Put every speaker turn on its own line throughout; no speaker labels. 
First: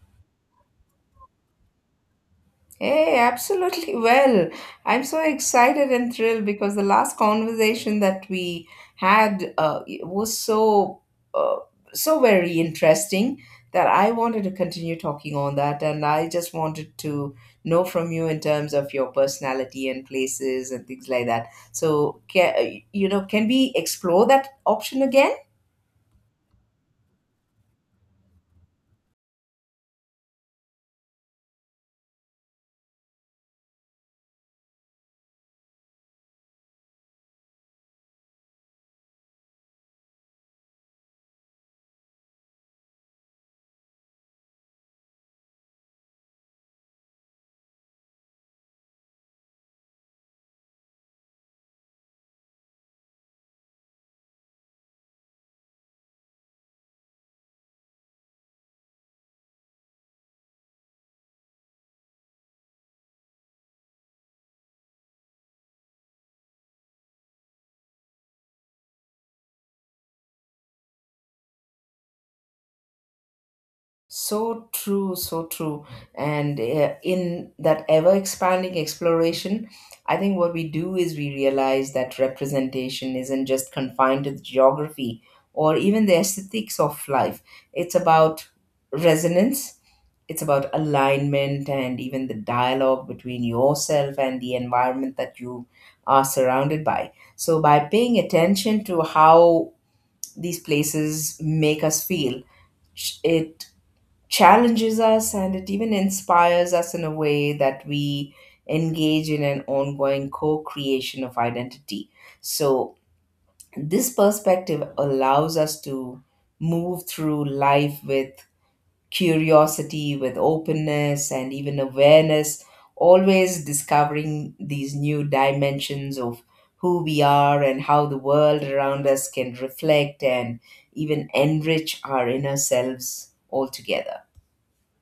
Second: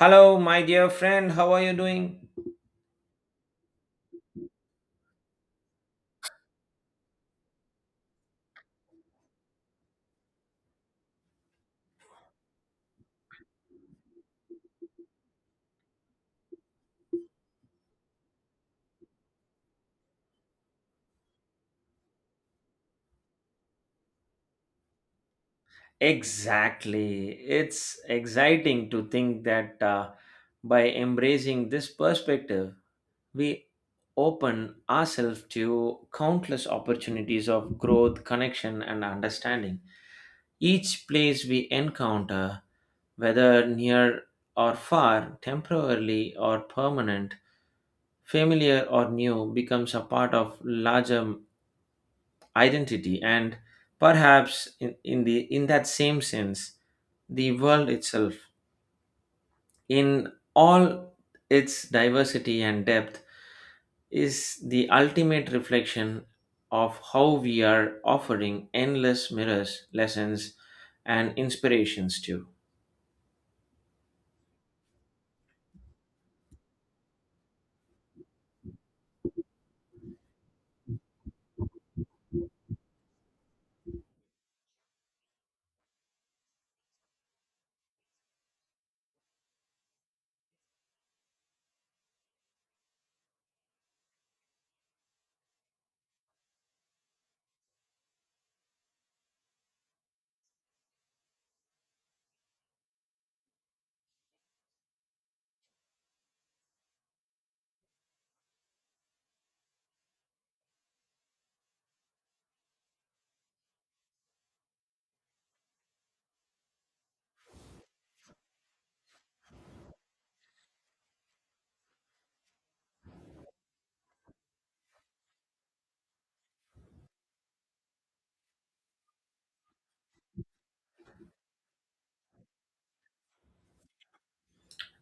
Hello, my dear friend. How are you doing?
Hey, absolutely well. I'm so excited and thrilled because the last conversation that we had was so uh, so very interesting that I wanted to continue talking on that, and I just wanted to know from you in terms of your personality and places and things like that. So, can, can we explore that option again?
Exactly. It's exciting to think that by embracing this perspective, we open ourselves to countless opportunities of growth, connection, and understanding. Each place we encounter, whether near or far, temporarily or permanent, familiar or new, becomes a part of larger identity, and perhaps in that same sense, the world itself in all its diversity and depth is the ultimate reflection of how we are, offering endless mirrors, lessons, and inspirations to.
So true, so true. And in that ever expanding exploration, I think what we do is we realize that representation isn't just confined to the geography or even the aesthetics of life. It's about resonance, it's about alignment, and even the dialogue between yourself and the environment that you are surrounded by. So, by paying attention to how these places make us feel, it challenges us and it even inspires us in a way that we engage in an ongoing co creation of identity. So, this perspective allows us to move through life with curiosity, with openness, and even awareness, always discovering these new dimensions of who we are and how the world around us can reflect and even enrich our inner selves altogether.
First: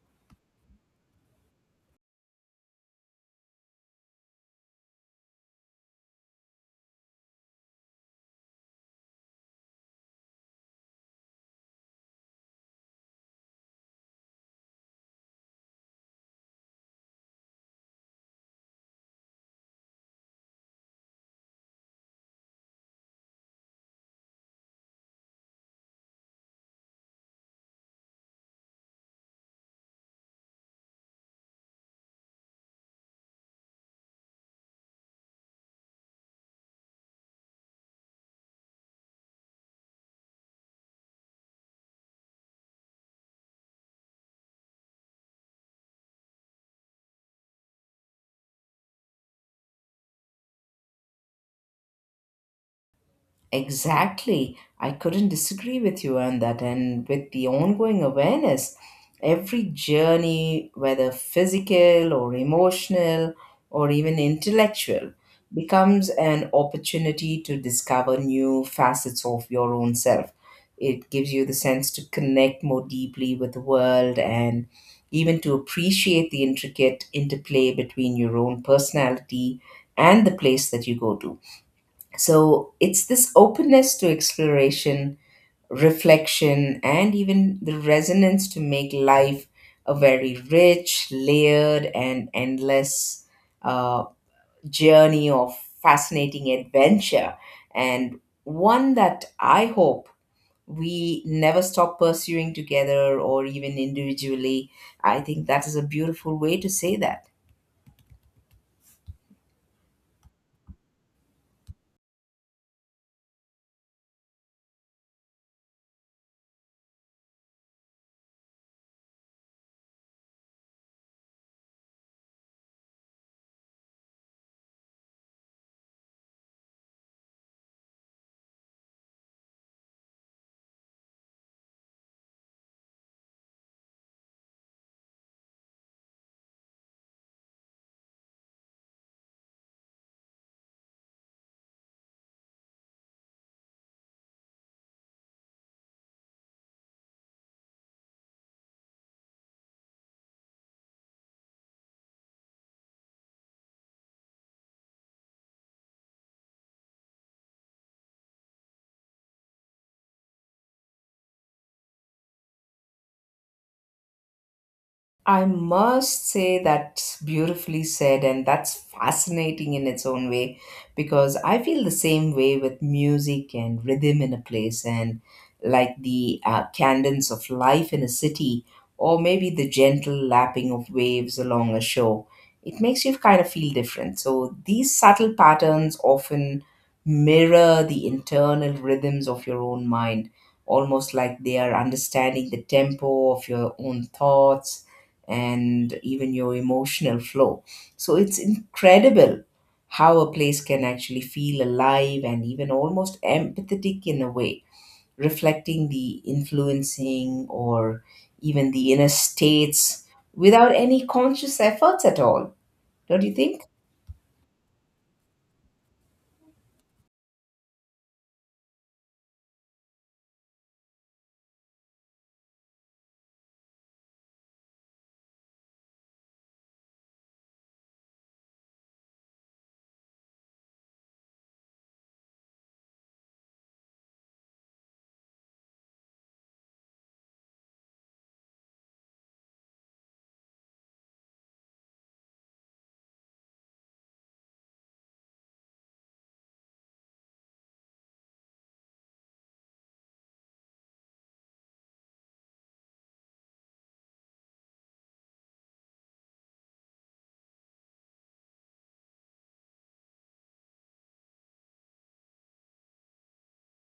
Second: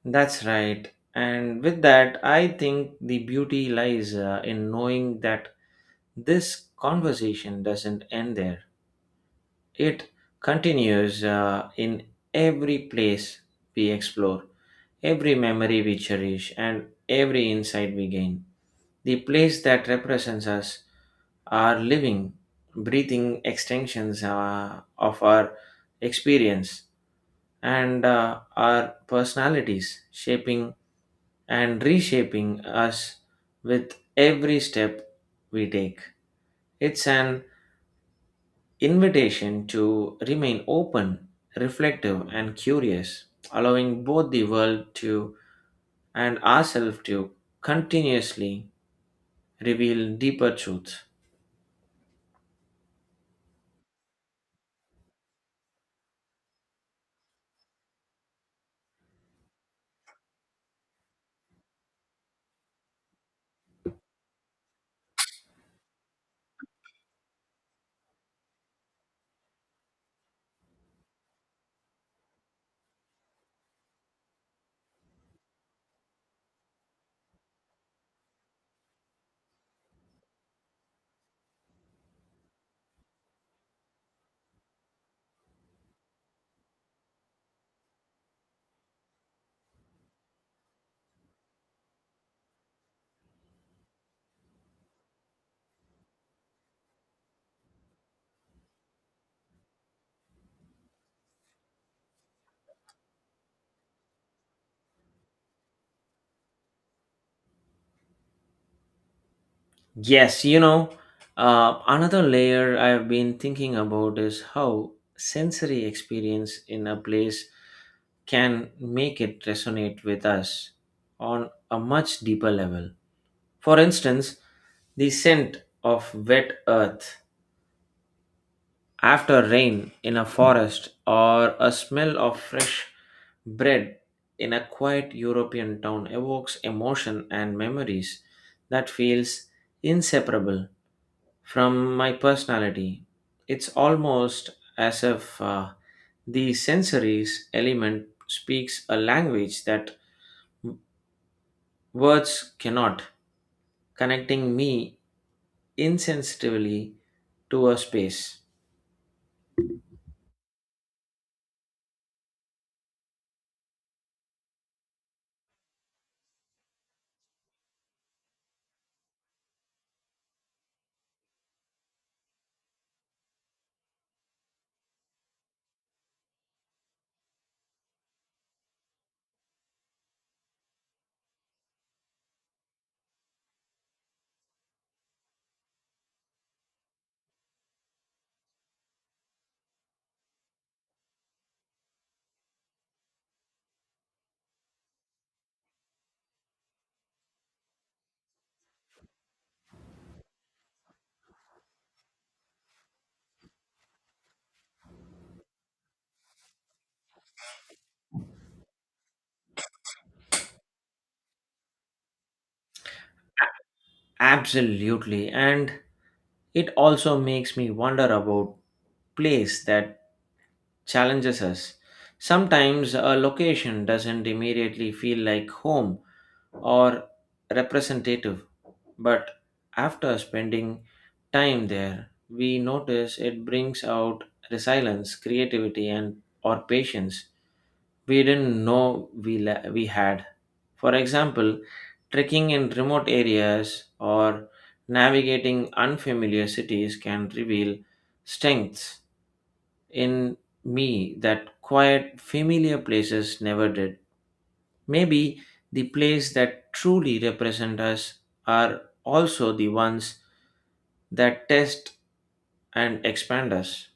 That's right. And with that, I think the beauty lies in knowing that this conversation doesn't end there. It continues in every place we explore, every memory we cherish, and every insight we gain. The place that represents us are living, breathing extensions of our experience and our personalities, shaping and reshaping us with every step we take. It's an invitation to remain open, reflective, and curious, allowing both the world to and ourselves to continuously reveal deeper truths.
Exactly. I couldn't disagree with you on that. And with the ongoing awareness, every journey, whether physical or emotional or even intellectual, becomes an opportunity to discover new facets of your own self. It gives you the sense to connect more deeply with the world and even to appreciate the intricate interplay between your own personality and the place that you go to. So it's this openness to exploration, reflection, and even the resonance to make life a very rich, layered, and endless uh, journey of fascinating adventure, and one that I hope we never stop pursuing together or even individually. I think that is a beautiful way to say that.
Yes, another layer I've been thinking about is how sensory experience in a place can make it resonate with us on a much deeper level. For instance, the scent of wet earth after rain in a forest, or a smell of fresh bread in a quiet European town, evokes emotion and memories that feels inseparable from my personality. It's almost as if the sensories element speaks a language that words cannot, connecting me insensitively to a space.
I must say that's beautifully said, and that's fascinating in its own way because I feel the same way with music and rhythm in a place, and like the cadence of life in a city, or maybe the gentle lapping of waves along a shore. It makes you kind of feel different. So, these subtle patterns often mirror the internal rhythms of your own mind almost like they are understanding the tempo of your own thoughts and even your emotional flow. So it's incredible how a place can actually feel alive and even almost empathetic in a way, reflecting the influencing or even the inner states without any conscious efforts at all. Don't you think?
Absolutely. And it also makes me wonder about place that challenges us. Sometimes a location doesn't immediately feel like home or representative, but after spending time there, we notice it brings out resilience, creativity, and or patience we didn't know we had. For example, trekking in remote areas or navigating unfamiliar cities can reveal strengths in me that quiet, familiar places never did. Maybe the plays that truly represent us are also the ones that test and expand us.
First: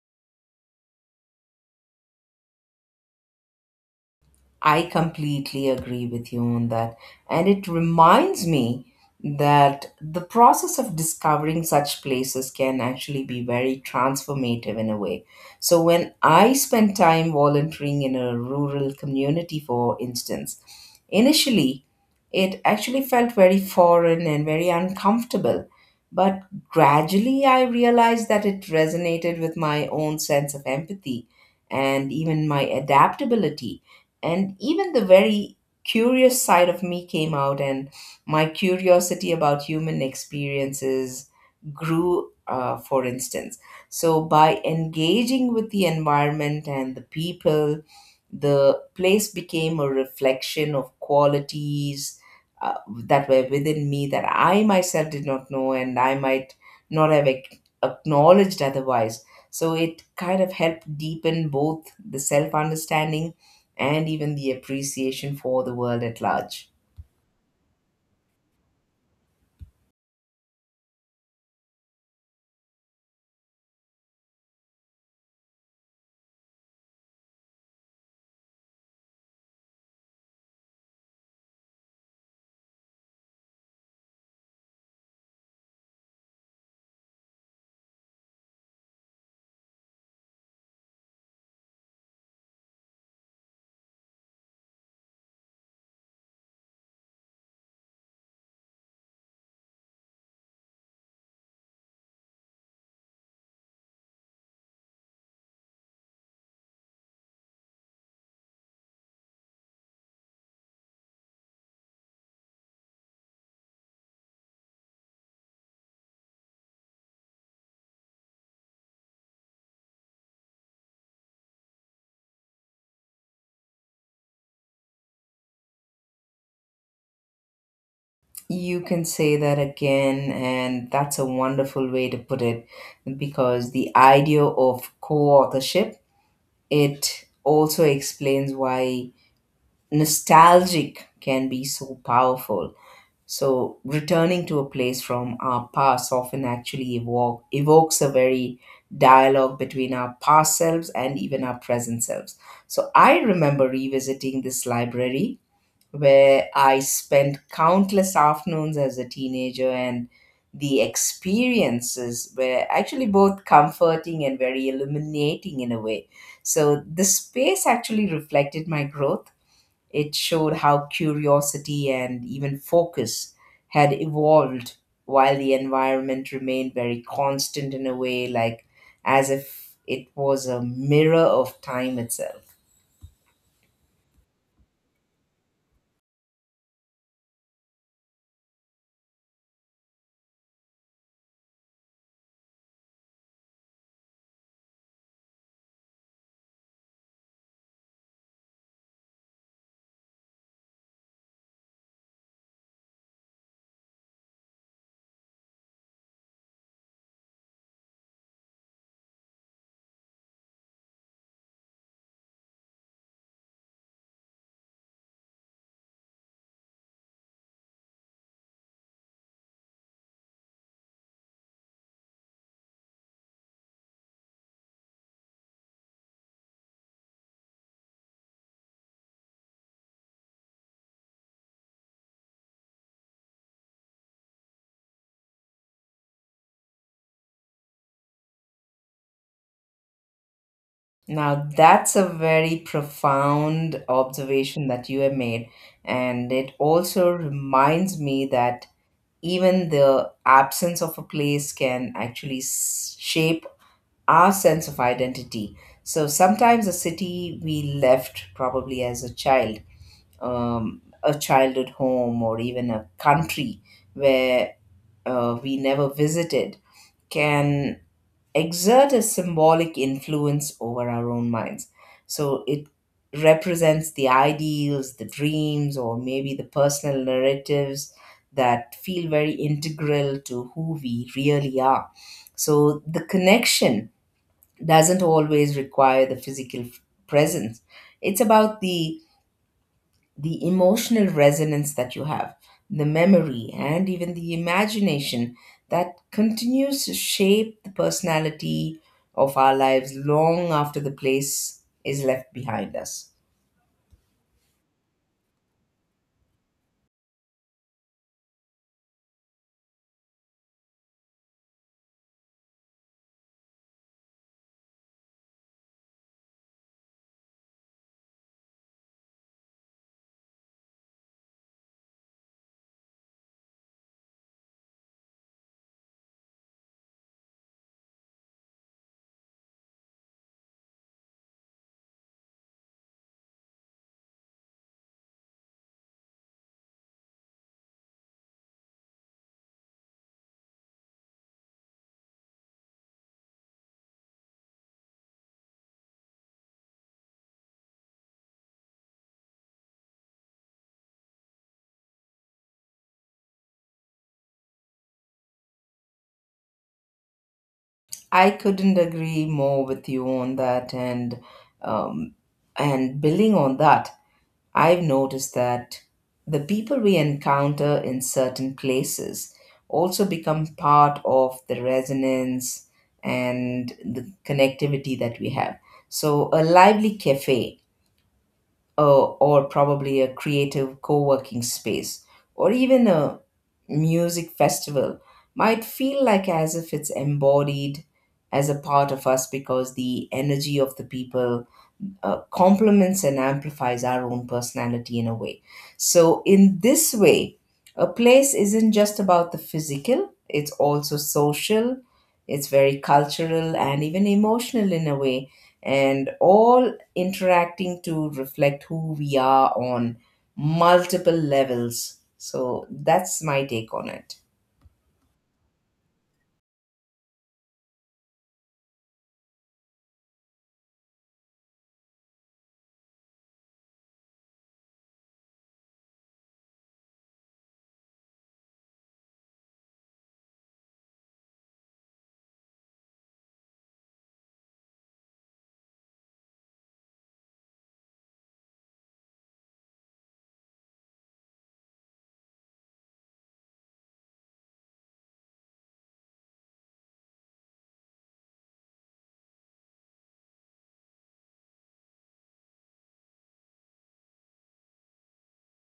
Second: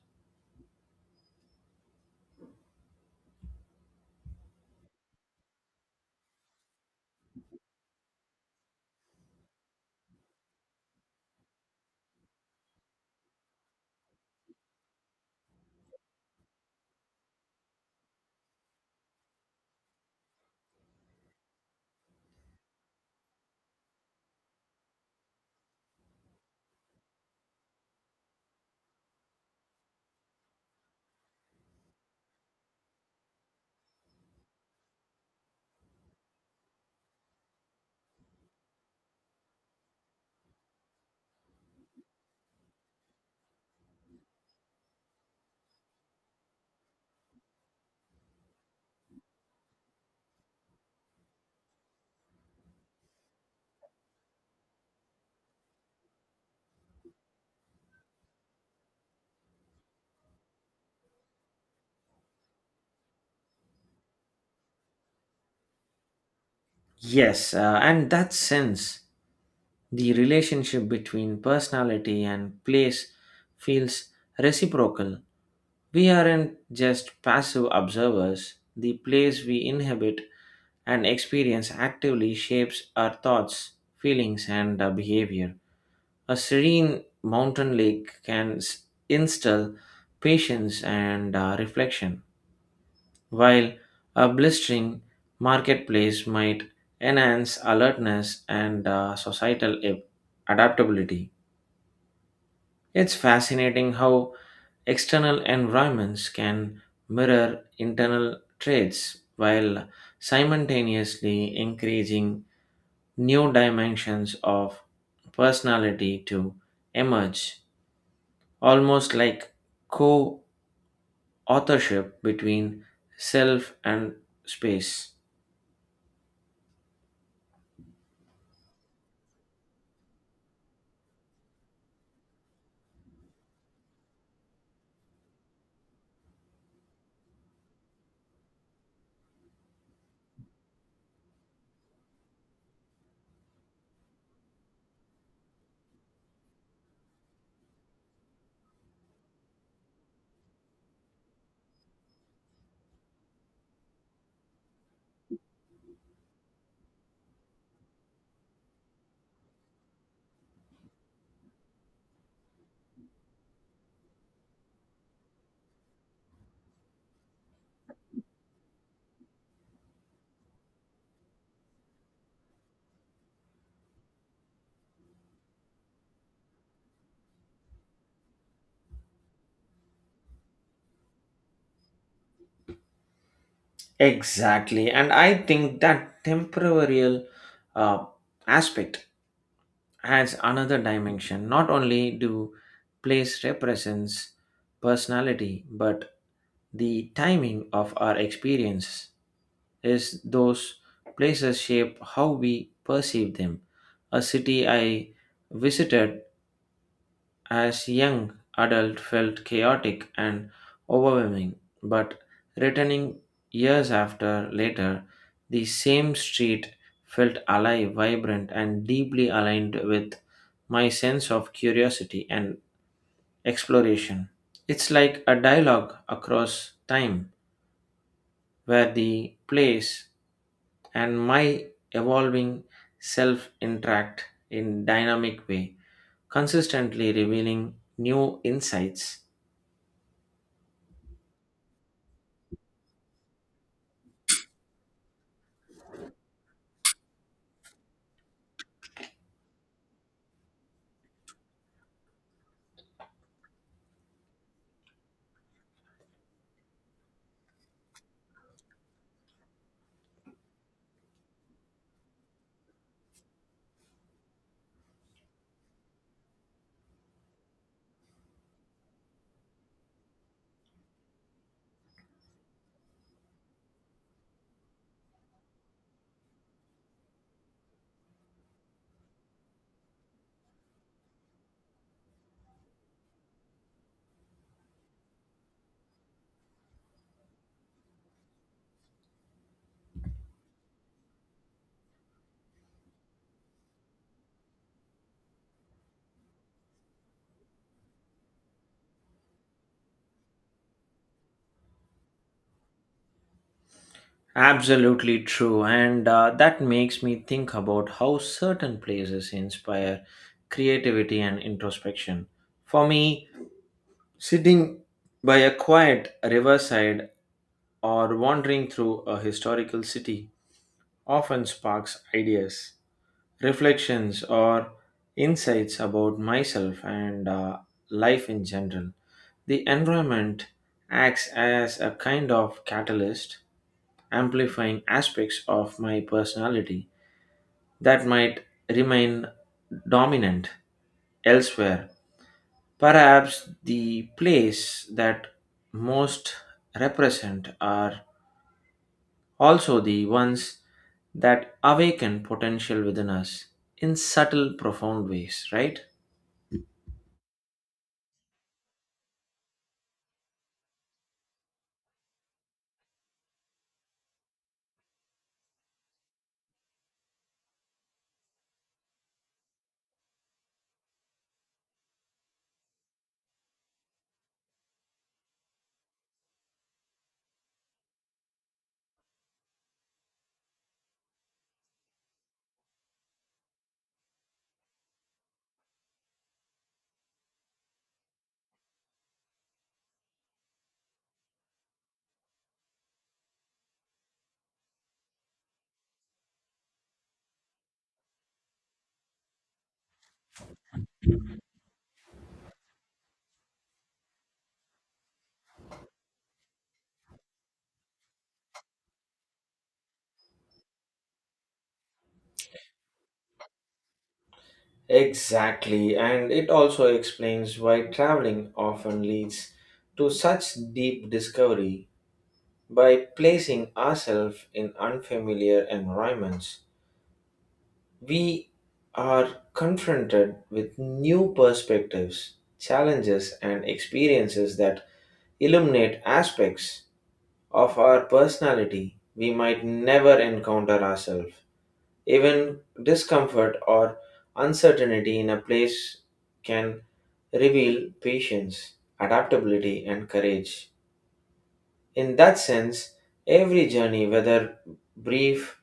I completely agree with you on that. And it reminds me that the process of discovering such places can actually be very transformative in a way. So, when I spent time volunteering in a rural community, for instance, initially it actually felt very foreign and very uncomfortable. But gradually I realized that it resonated with my own sense of empathy and even my adaptability and even the very curious side of me came out and my curiosity about human experiences grew for instance, so by engaging with the environment and the people, the place became a reflection of qualities uh, that were within me that I myself did not know, and I might not have acknowledged otherwise. So it kind of helped deepen both the self understanding and even the appreciation for the world at large.
Yes, and that sense, the relationship between personality and place feels reciprocal. We aren't just passive observers, the place we inhabit and experience actively shapes our thoughts, feelings, and behavior. A serene mountain lake can instill patience and reflection, while a blistering marketplace might enhance alertness and societal adaptability. It's fascinating how external environments can mirror internal traits while simultaneously encouraging new dimensions of personality to emerge, almost like co authorship between self and space.
You can say that again, and that's a wonderful way to put it because the idea of co-authorship, it also explains why nostalgic can be so powerful. So returning to a place from our past often actually evokes a very dialogue between our past selves and even our present selves. So I remember revisiting this library where I spent countless afternoons as a teenager, and the experiences were actually both comforting and very illuminating in a way. So, the space actually reflected my growth. It showed how curiosity and even focus had evolved while the environment remained very constant in a way, like as if it was a mirror of time itself.
Exactly, and I think that temporal uh, aspect has another dimension. Not only do place represents personality, but the timing of our experiences is those places shape how we perceive them. A city I visited as young adult felt chaotic and overwhelming, but returning years after later, the same street felt alive, vibrant, and deeply aligned with my sense of curiosity and exploration. It's like a dialogue across time where the place and my evolving self interact in dynamic way, consistently revealing new insights.
Now, that's a very profound observation that you have made. And it also reminds me that even the absence of a place can actually shape our sense of identity. So sometimes a city we left probably as a child, a childhood home, or even a country where we never visited can exert a symbolic influence over our own minds. So it represents the ideals, the dreams, or maybe the personal narratives that feel very integral to who we really are. So the connection doesn't always require the physical presence. It's about the emotional resonance that you have, the memory, and even the imagination that continues to shape the personality of our lives long after the place is left behind us.
Absolutely true, and that makes me think about how certain places inspire creativity and introspection. For me, sitting by a quiet riverside or wandering through a historical city often sparks ideas, reflections, or insights about myself and life in general. The environment acts as a kind of catalyst, amplifying aspects of my personality that might remain dominant elsewhere. Perhaps the plays that most represent are also the ones that awaken potential within us in subtle, profound ways, right?
I couldn't agree more with you on that, um, and building on that. I've noticed that the people we encounter in certain places also become part of the resonance and the connectivity that we have. So, a lively cafe, or probably a creative co working space, or even a music festival might feel like as if it's embodied as a part of us because the energy of the people complements and amplifies our own personality in a way. So, in this way, a place isn't just about the physical, it's also social, it's very cultural, and even emotional in a way, and all interacting to reflect who we are on multiple levels. So, that's my take on it.
Exactly, and it also explains why traveling often leads to such deep discovery. By placing ourselves in unfamiliar environments, we are confronted with new perspectives, challenges, and experiences that illuminate aspects of our personality we might never encounter ourselves. Even discomfort or uncertainty in a place can reveal patience, adaptability, and courage. In that sense, every journey, whether brief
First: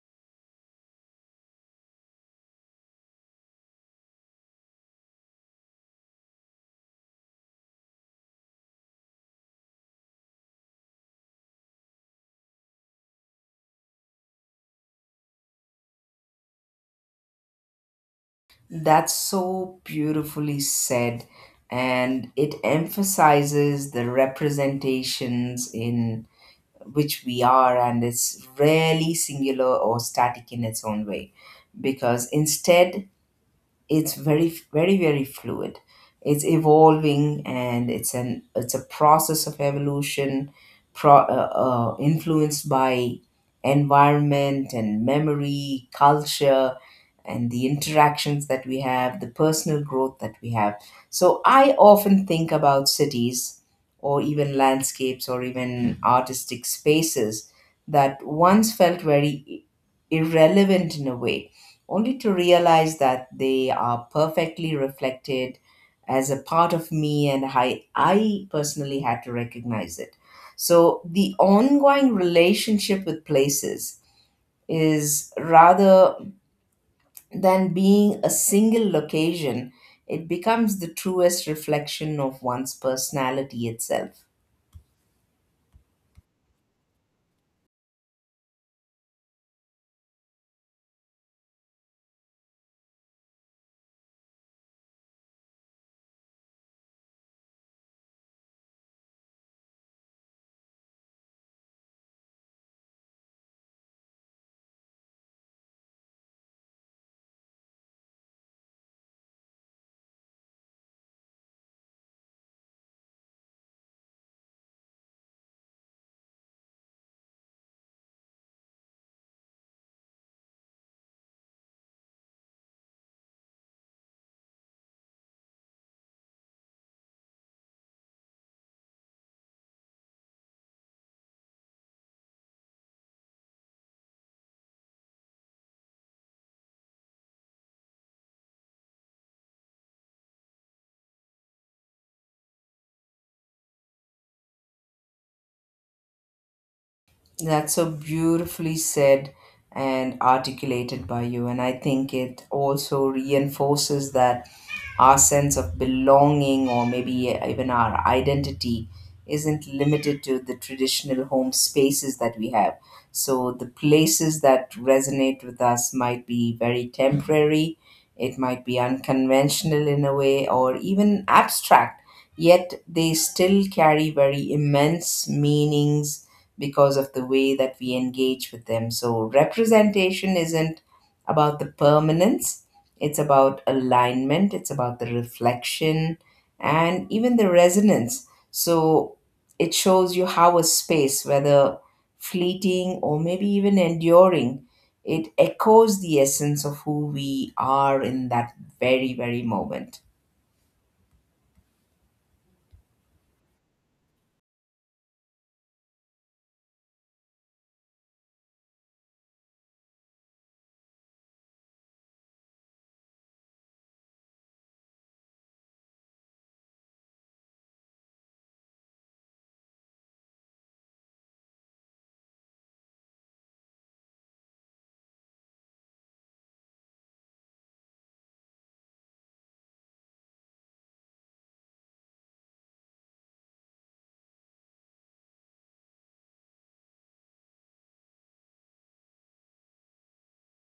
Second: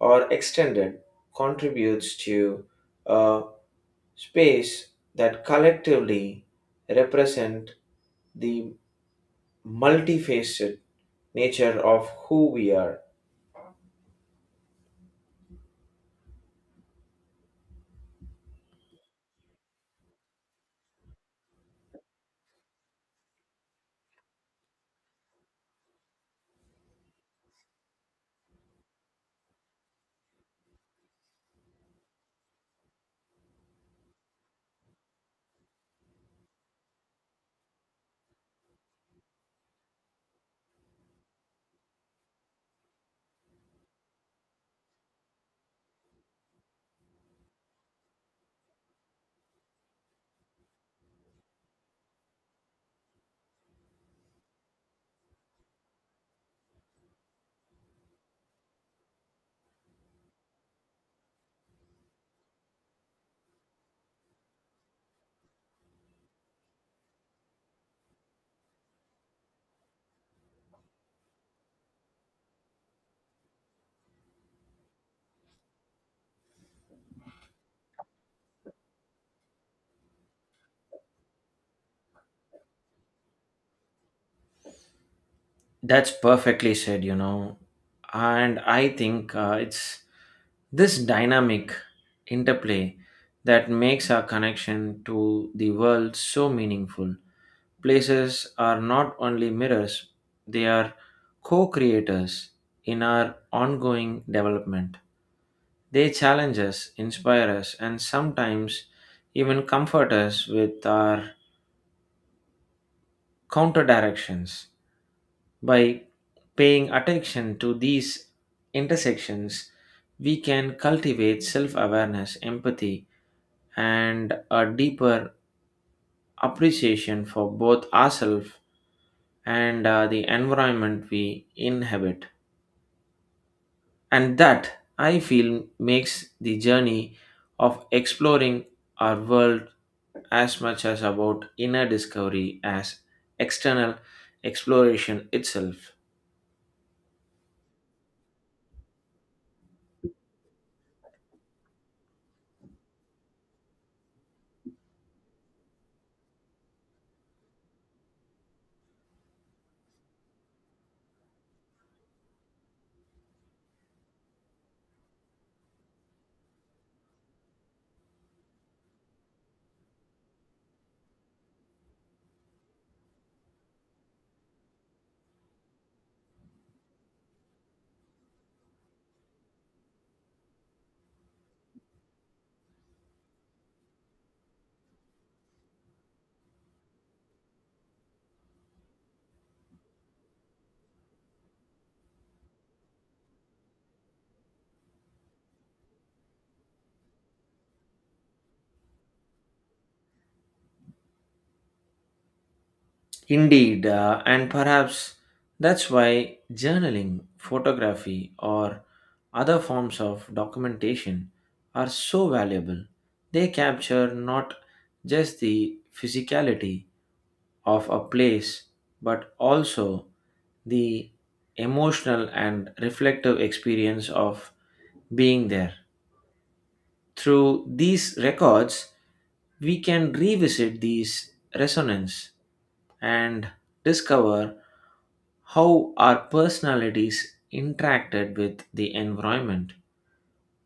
or extended, contributes to a space that collectively represent the multifaceted nature of who we are.
That's so beautifully said, and it emphasizes the representations in which we are, and it's rarely singular or static in its own way. Because instead, it's very, very, very fluid. It's evolving and it's a process of evolution, influenced by environment and memory culture and the interactions that we have, the personal growth that we have. So I often think about cities or even landscapes or even artistic spaces that once felt very irrelevant in a way, only to realize that they are perfectly reflected as a part of me, and I personally had to recognize it. So the ongoing relationship with places is, rather than being a single location, it becomes the truest reflection of one's personality itself.
That's perfectly said. And I think it's this dynamic interplay that makes our connection to the world so meaningful. Places are not only mirrors, they are co creators in our ongoing development. They challenge us, inspire us, and sometimes even comfort us with our counter directions. By paying attention to these intersections, we can cultivate self awareness, empathy, and a deeper appreciation for both ourselves and the environment we inhabit. And that, I feel, makes the journey of exploring our world as much as about inner discovery as external exploration itself.
That's so beautifully said and articulated by you. And I think it also reinforces that our sense of belonging or maybe even our identity isn't limited to the traditional home spaces that we have. So the places that resonate with us might be very temporary, it might be unconventional in a way, or even abstract, yet they still carry very immense meanings because of the way that we engage with them. So, representation isn't about the permanence, it's about alignment, it's about the reflection, and even the resonance. So, it shows you how a space, whether fleeting or maybe even enduring, it echoes the essence of who we are in that very, very moment.
Indeed, and perhaps that's why journaling, photography, or other forms of documentation are so valuable. They capture not just the physicality of a place but also the emotional and reflective experience of being there. Through these records, we can revisit these resonance and discover how our personalities interacted with the environment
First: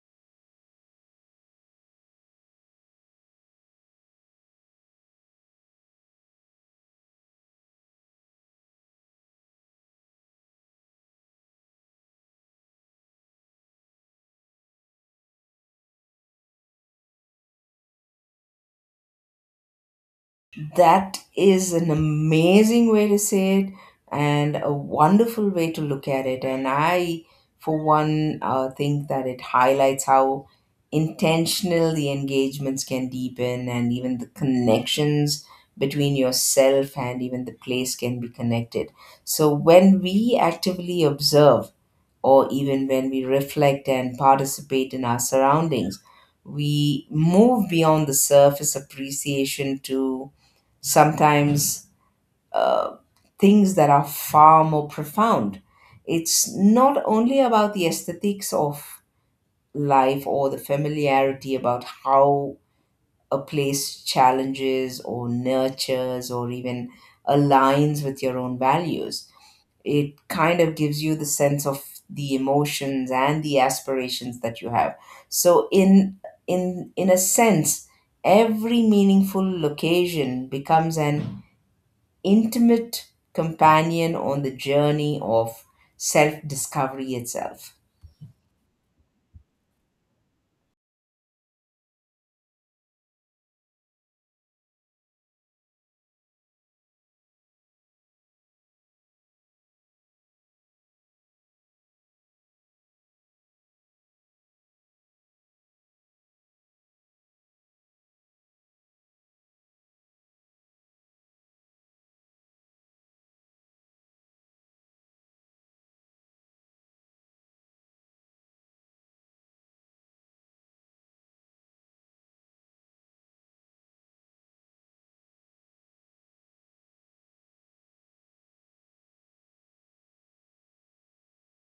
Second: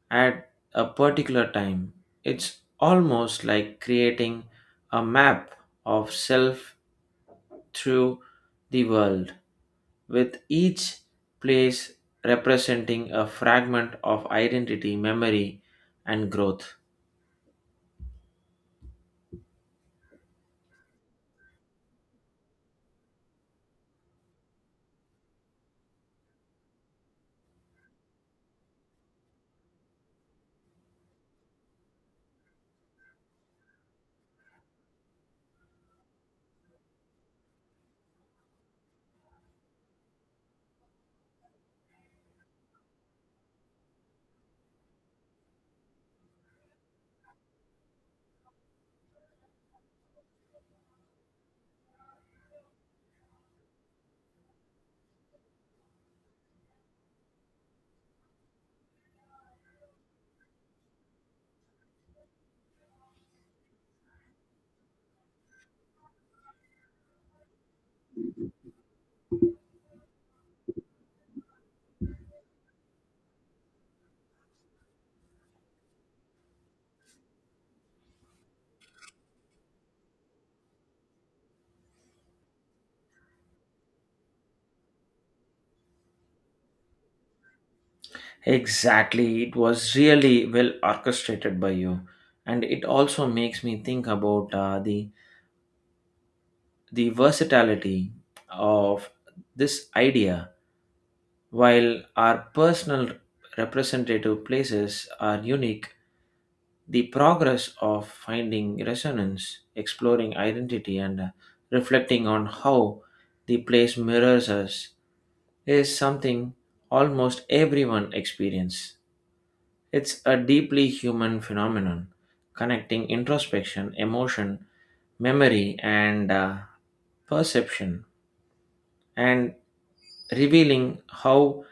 at a particular time. It's almost like creating a map of self through the world, with each place representing a fragment of identity, memory, and growth.
That is an amazing way to say it and a wonderful way to look at it. And I, for one, think that it highlights how intentional the engagements can deepen and even the connections between yourself and even the place can be connected. So when we actively observe, or even when we reflect and participate in our surroundings, we move beyond the surface appreciation to sometimes uh, things that are far more profound. It's not only about the aesthetics of life or the familiarity about how a place challenges or nurtures or even aligns with your own values. It kind of gives you the sense of the emotions and the aspirations that you have. So in a sense, every meaningful location becomes an intimate companion on the journey of self discovery itself.
Exactly, it was really well orchestrated by you, and it also makes me think about the versatility of this idea. While our personal representative places are unique, the progress of finding resonance, exploring identity, and reflecting on how the place mirrors us is something almost everyone experiences. It's a deeply human phenomenon, connecting introspection, emotion, memory, and perception, and revealing how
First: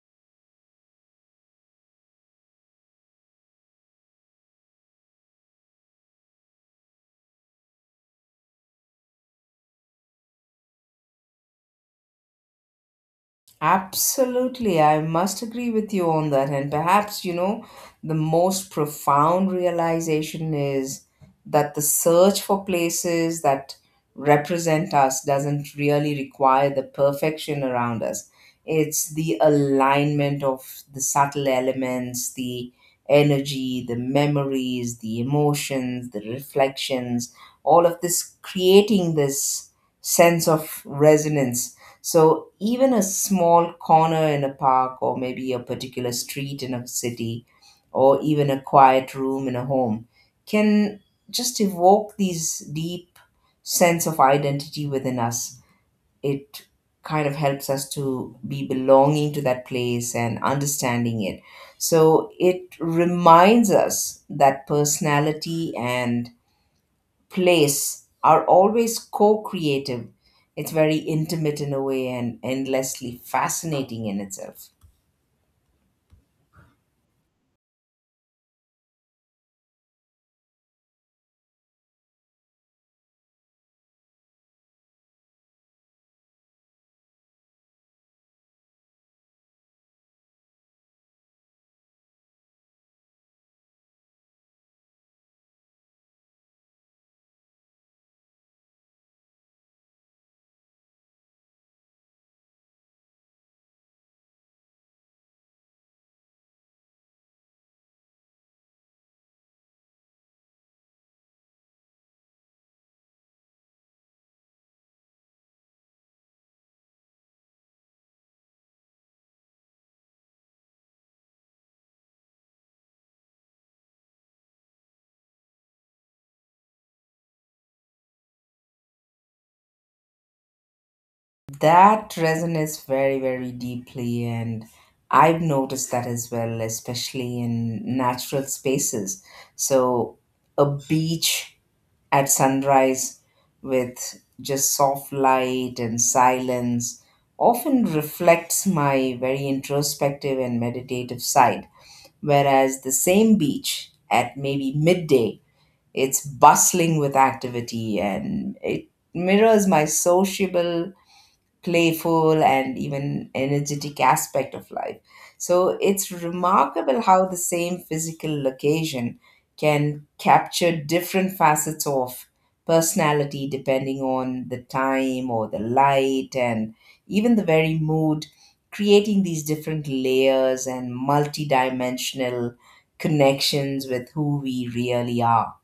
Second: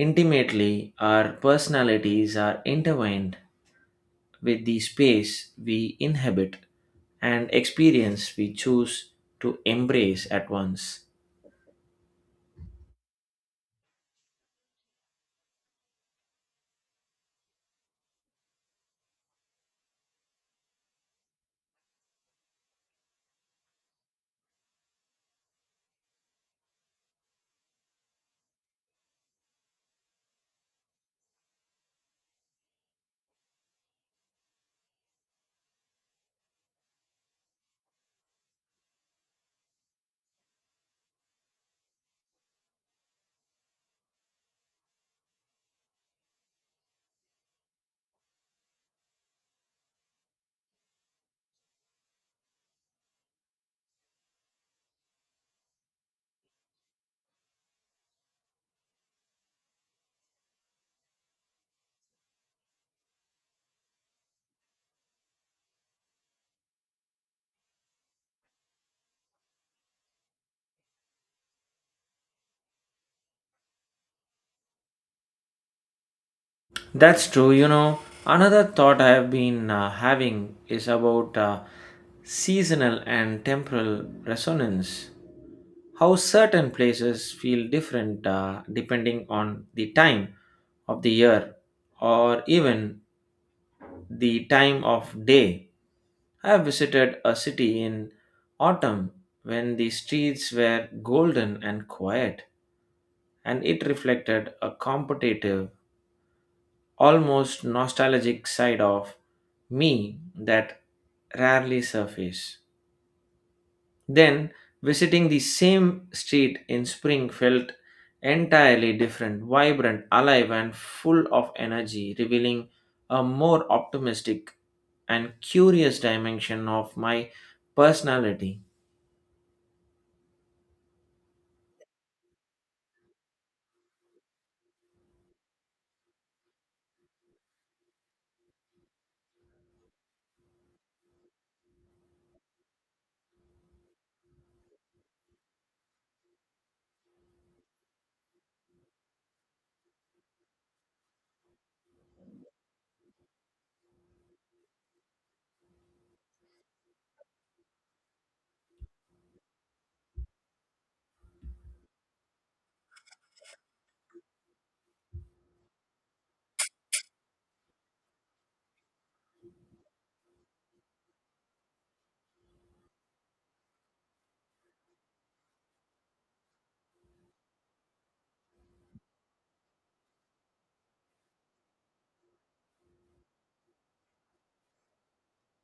intimately our personalities are intertwined with the space we inhabit and experience we choose to embrace at once.
Absolutely, I must agree with you on that. And perhaps, you know, the most profound realization is that the search for places that represent us doesn't really require the perfection around us. It's the alignment of the subtle elements, the energy, the memories, the emotions, the reflections, all of this creating this sense of resonance. So even a small corner in a park, or maybe a particular street in a city, or even a quiet room in a home, can just evoke these deep sense of identity within us. It kind of helps us to be belonging to that place and understanding it. So it reminds us that personality and place are always co creative. It's very intimate in a way and endlessly fascinating in itself.
That's true. Another thought I have been having is about seasonal and temporal resonance. How certain places feel different depending on the time of the year or even the time of day. I have visited a city in autumn when the streets were golden and quiet, and it reflected a competitive, almost nostalgic side of me that rarely surface. Then visiting the same street in spring felt entirely different, vibrant, alive and full of energy, revealing a more optimistic and curious dimension of my personality.
That resonates very, very deeply, and I've noticed that as well, especially in natural spaces. So, a beach at sunrise with just soft light and silence often reflects my very introspective and meditative side. Whereas the same beach at maybe midday, it's bustling with activity and it mirrors my sociable, playful, and even energetic aspect of life. So it's remarkable how the same physical location can capture different facets of personality depending on the time or the light and even the very mood, creating these different layers and multidimensional connections with who we really are.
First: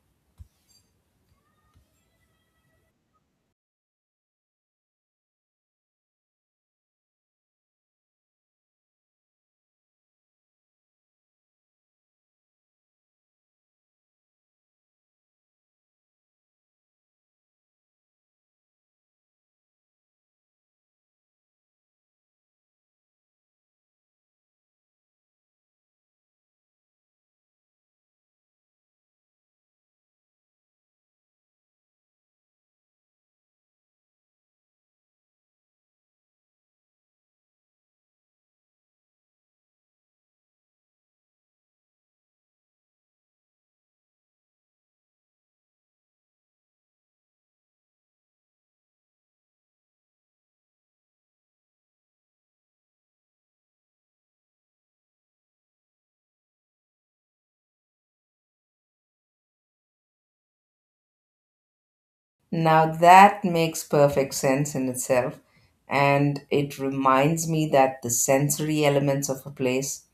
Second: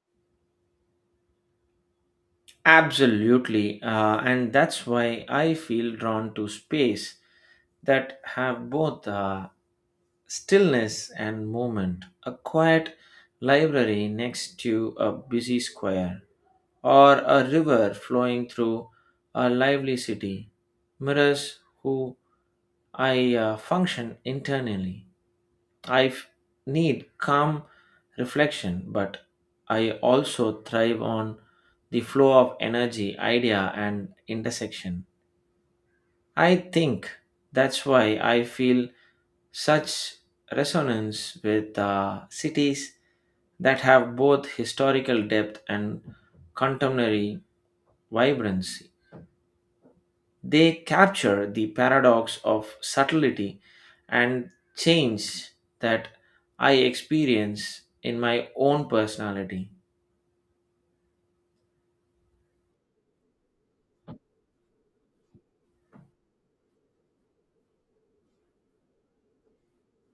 Absolutely, and that's why I feel drawn to space that have both stillness and movement. A quiet library next to a busy square, or a river flowing through a lively city, mirrors who I function internally. I f- need calm reflection, but I also thrive on the flow of energy, idea, and intersection. I think that's why I feel such resonance with cities that have both historical depth and contemporary vibrancy. They capture the paradox of subtlety and change that I experience in my own personality.
Now that makes perfect sense in itself, and it reminds me that the sensory elements of a place,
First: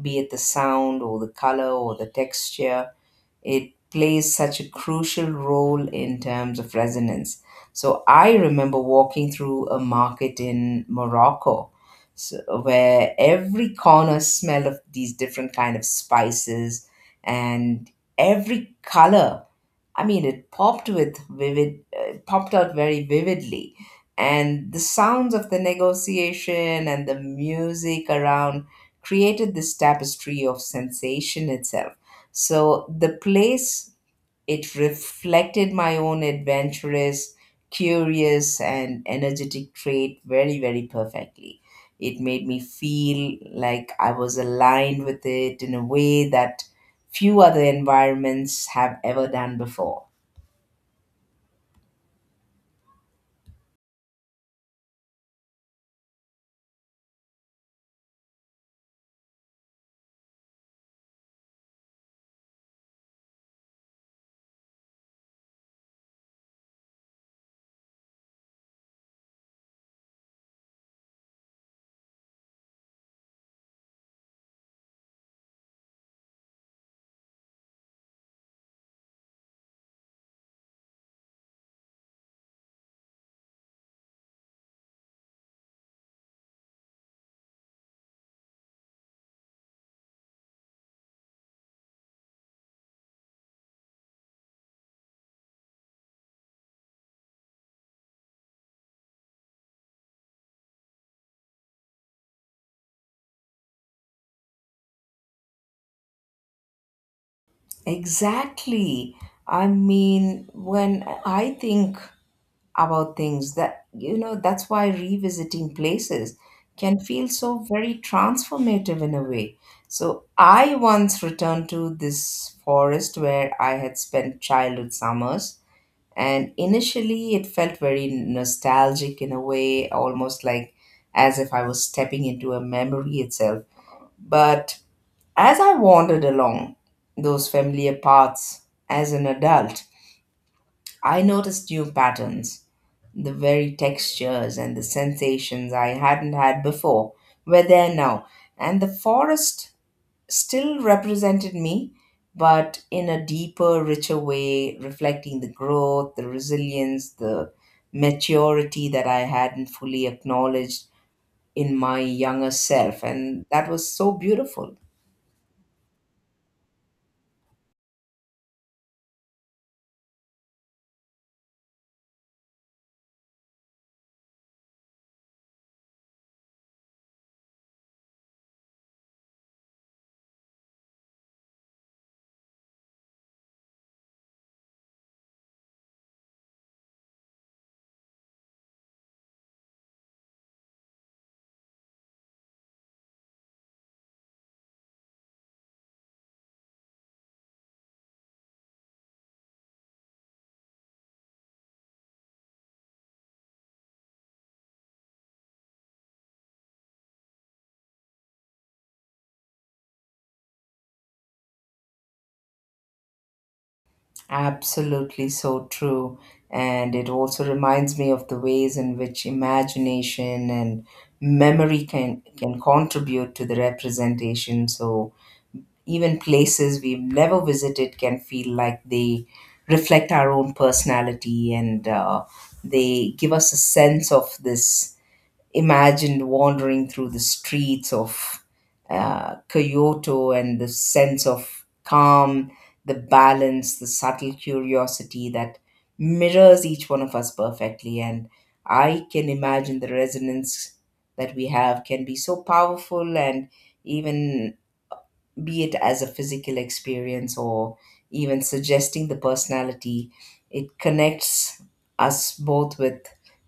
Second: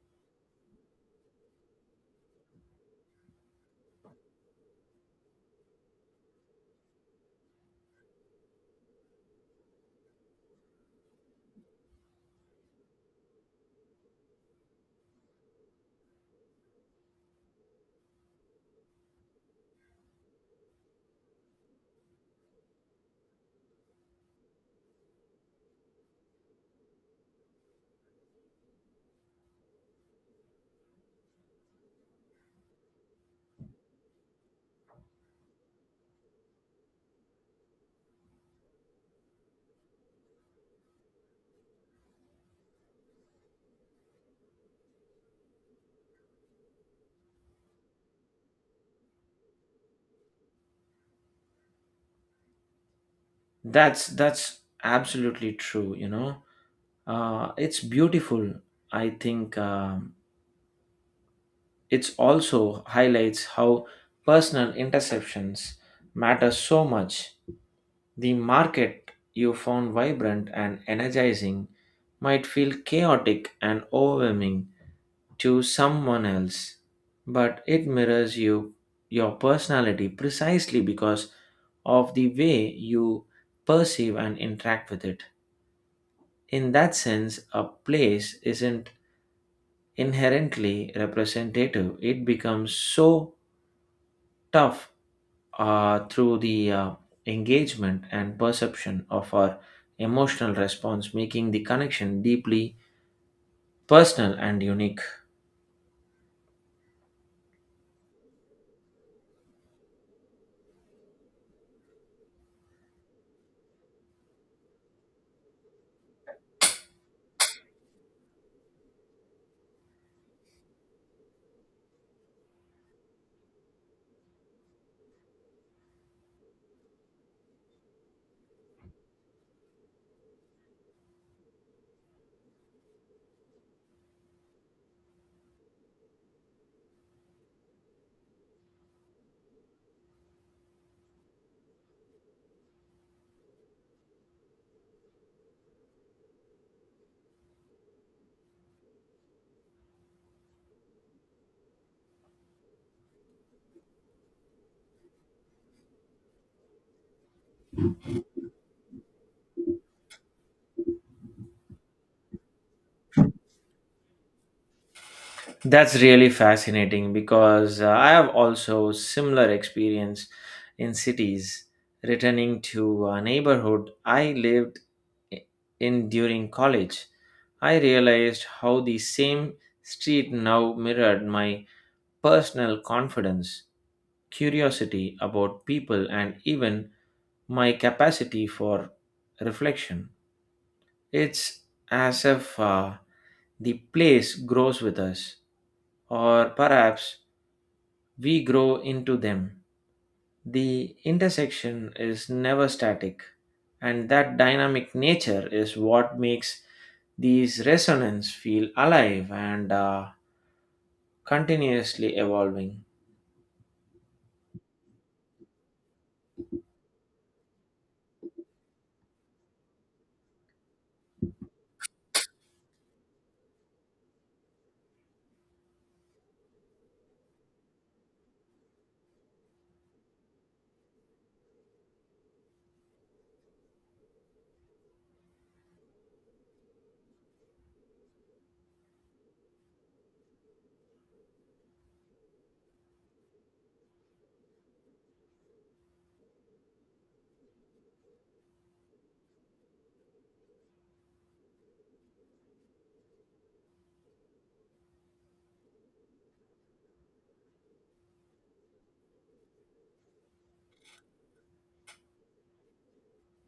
be it the sound or the color or the texture, it plays such a crucial role in terms of resonance. So I remember walking through a market in Morocco, so where every corner smelled of these different kind of spices, and every color, I mean, it popped with vivid, popped out very vividly. And the sounds of the negotiation and the music around created this tapestry of sensation itself. So the place, it reflected my own adventurous, curious, and energetic trait very, very perfectly. It made me feel like I was aligned with it in a way that few other environments have ever done before.
That's absolutely true. It's beautiful, I think. It also highlights how personal interceptions matter so much. The market you found vibrant and energizing might feel chaotic and overwhelming to someone else, but it mirrors your personality precisely because of the way you perceive and interact with it. In that sense, a place isn't inherently representative. It becomes so tough through the engagement and perception of our emotional response, making the connection deeply personal and unique.
Exactly. I mean, when I think about things that, you know, that's why revisiting places can feel so very transformative in a way. So I once returned to this forest where I had spent childhood summers, and initially it felt very nostalgic in a way, almost like as if I was stepping into a memory itself. But as I wandered along those familiar paths as an adult, I noticed new patterns, the very textures and the sensations I hadn't had before were there now, and the forest still represented me, but in a deeper, richer way, reflecting the growth, the resilience, the maturity that I hadn't fully acknowledged in my younger self. And that was so beautiful.
That's really fascinating because I have also similar experience in cities. Returning to a neighborhood i- in during college, I realized how the same street now mirrored my personal confidence, curiosity about people, and even my capacity for reflection. It's as if the place grows with us, or perhaps we grow into them. The intersection is never static, and that dynamic nature is what makes these resonance feel alive and continuously evolving.
Absolutely so true. And it also reminds me of the ways in which imagination and memory can contribute to the representation. So even places we've never visited can feel like they reflect our own personality, and they give us a sense of this imagined wandering through the streets of Kyoto, and the sense of calm, the balance, the subtle curiosity that mirrors each one of us perfectly. And I can imagine the resonance that we have can be so powerful and even, be it as a physical experience or even suggesting the personality, it connects us both with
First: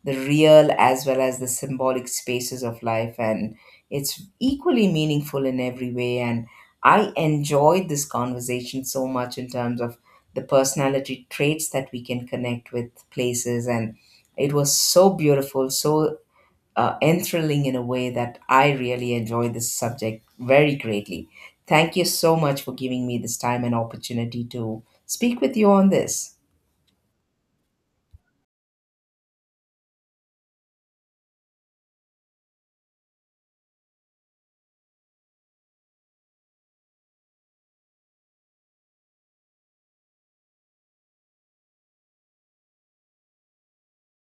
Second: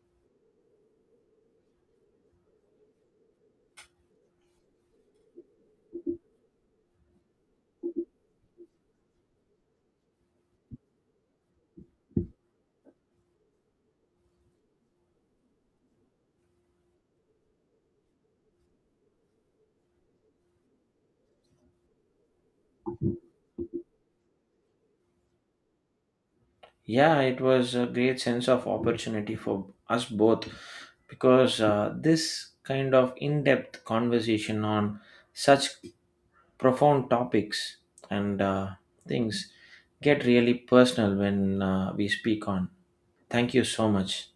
the real as well as the symbolic spaces of life. And it's equally meaningful in every way. And I enjoyed this conversation so much in terms of the personality traits that we can connect with places. And it was so beautiful, so and in a way that I really enjoy this subject very greatly. Thank you so much for giving me this time and opportunity to speak with you on this.
Yeah, it was a great sense of opportunity for us both because this kind of in depth conversation on such profound topics and things get really personal when we speak on. Thank you so much.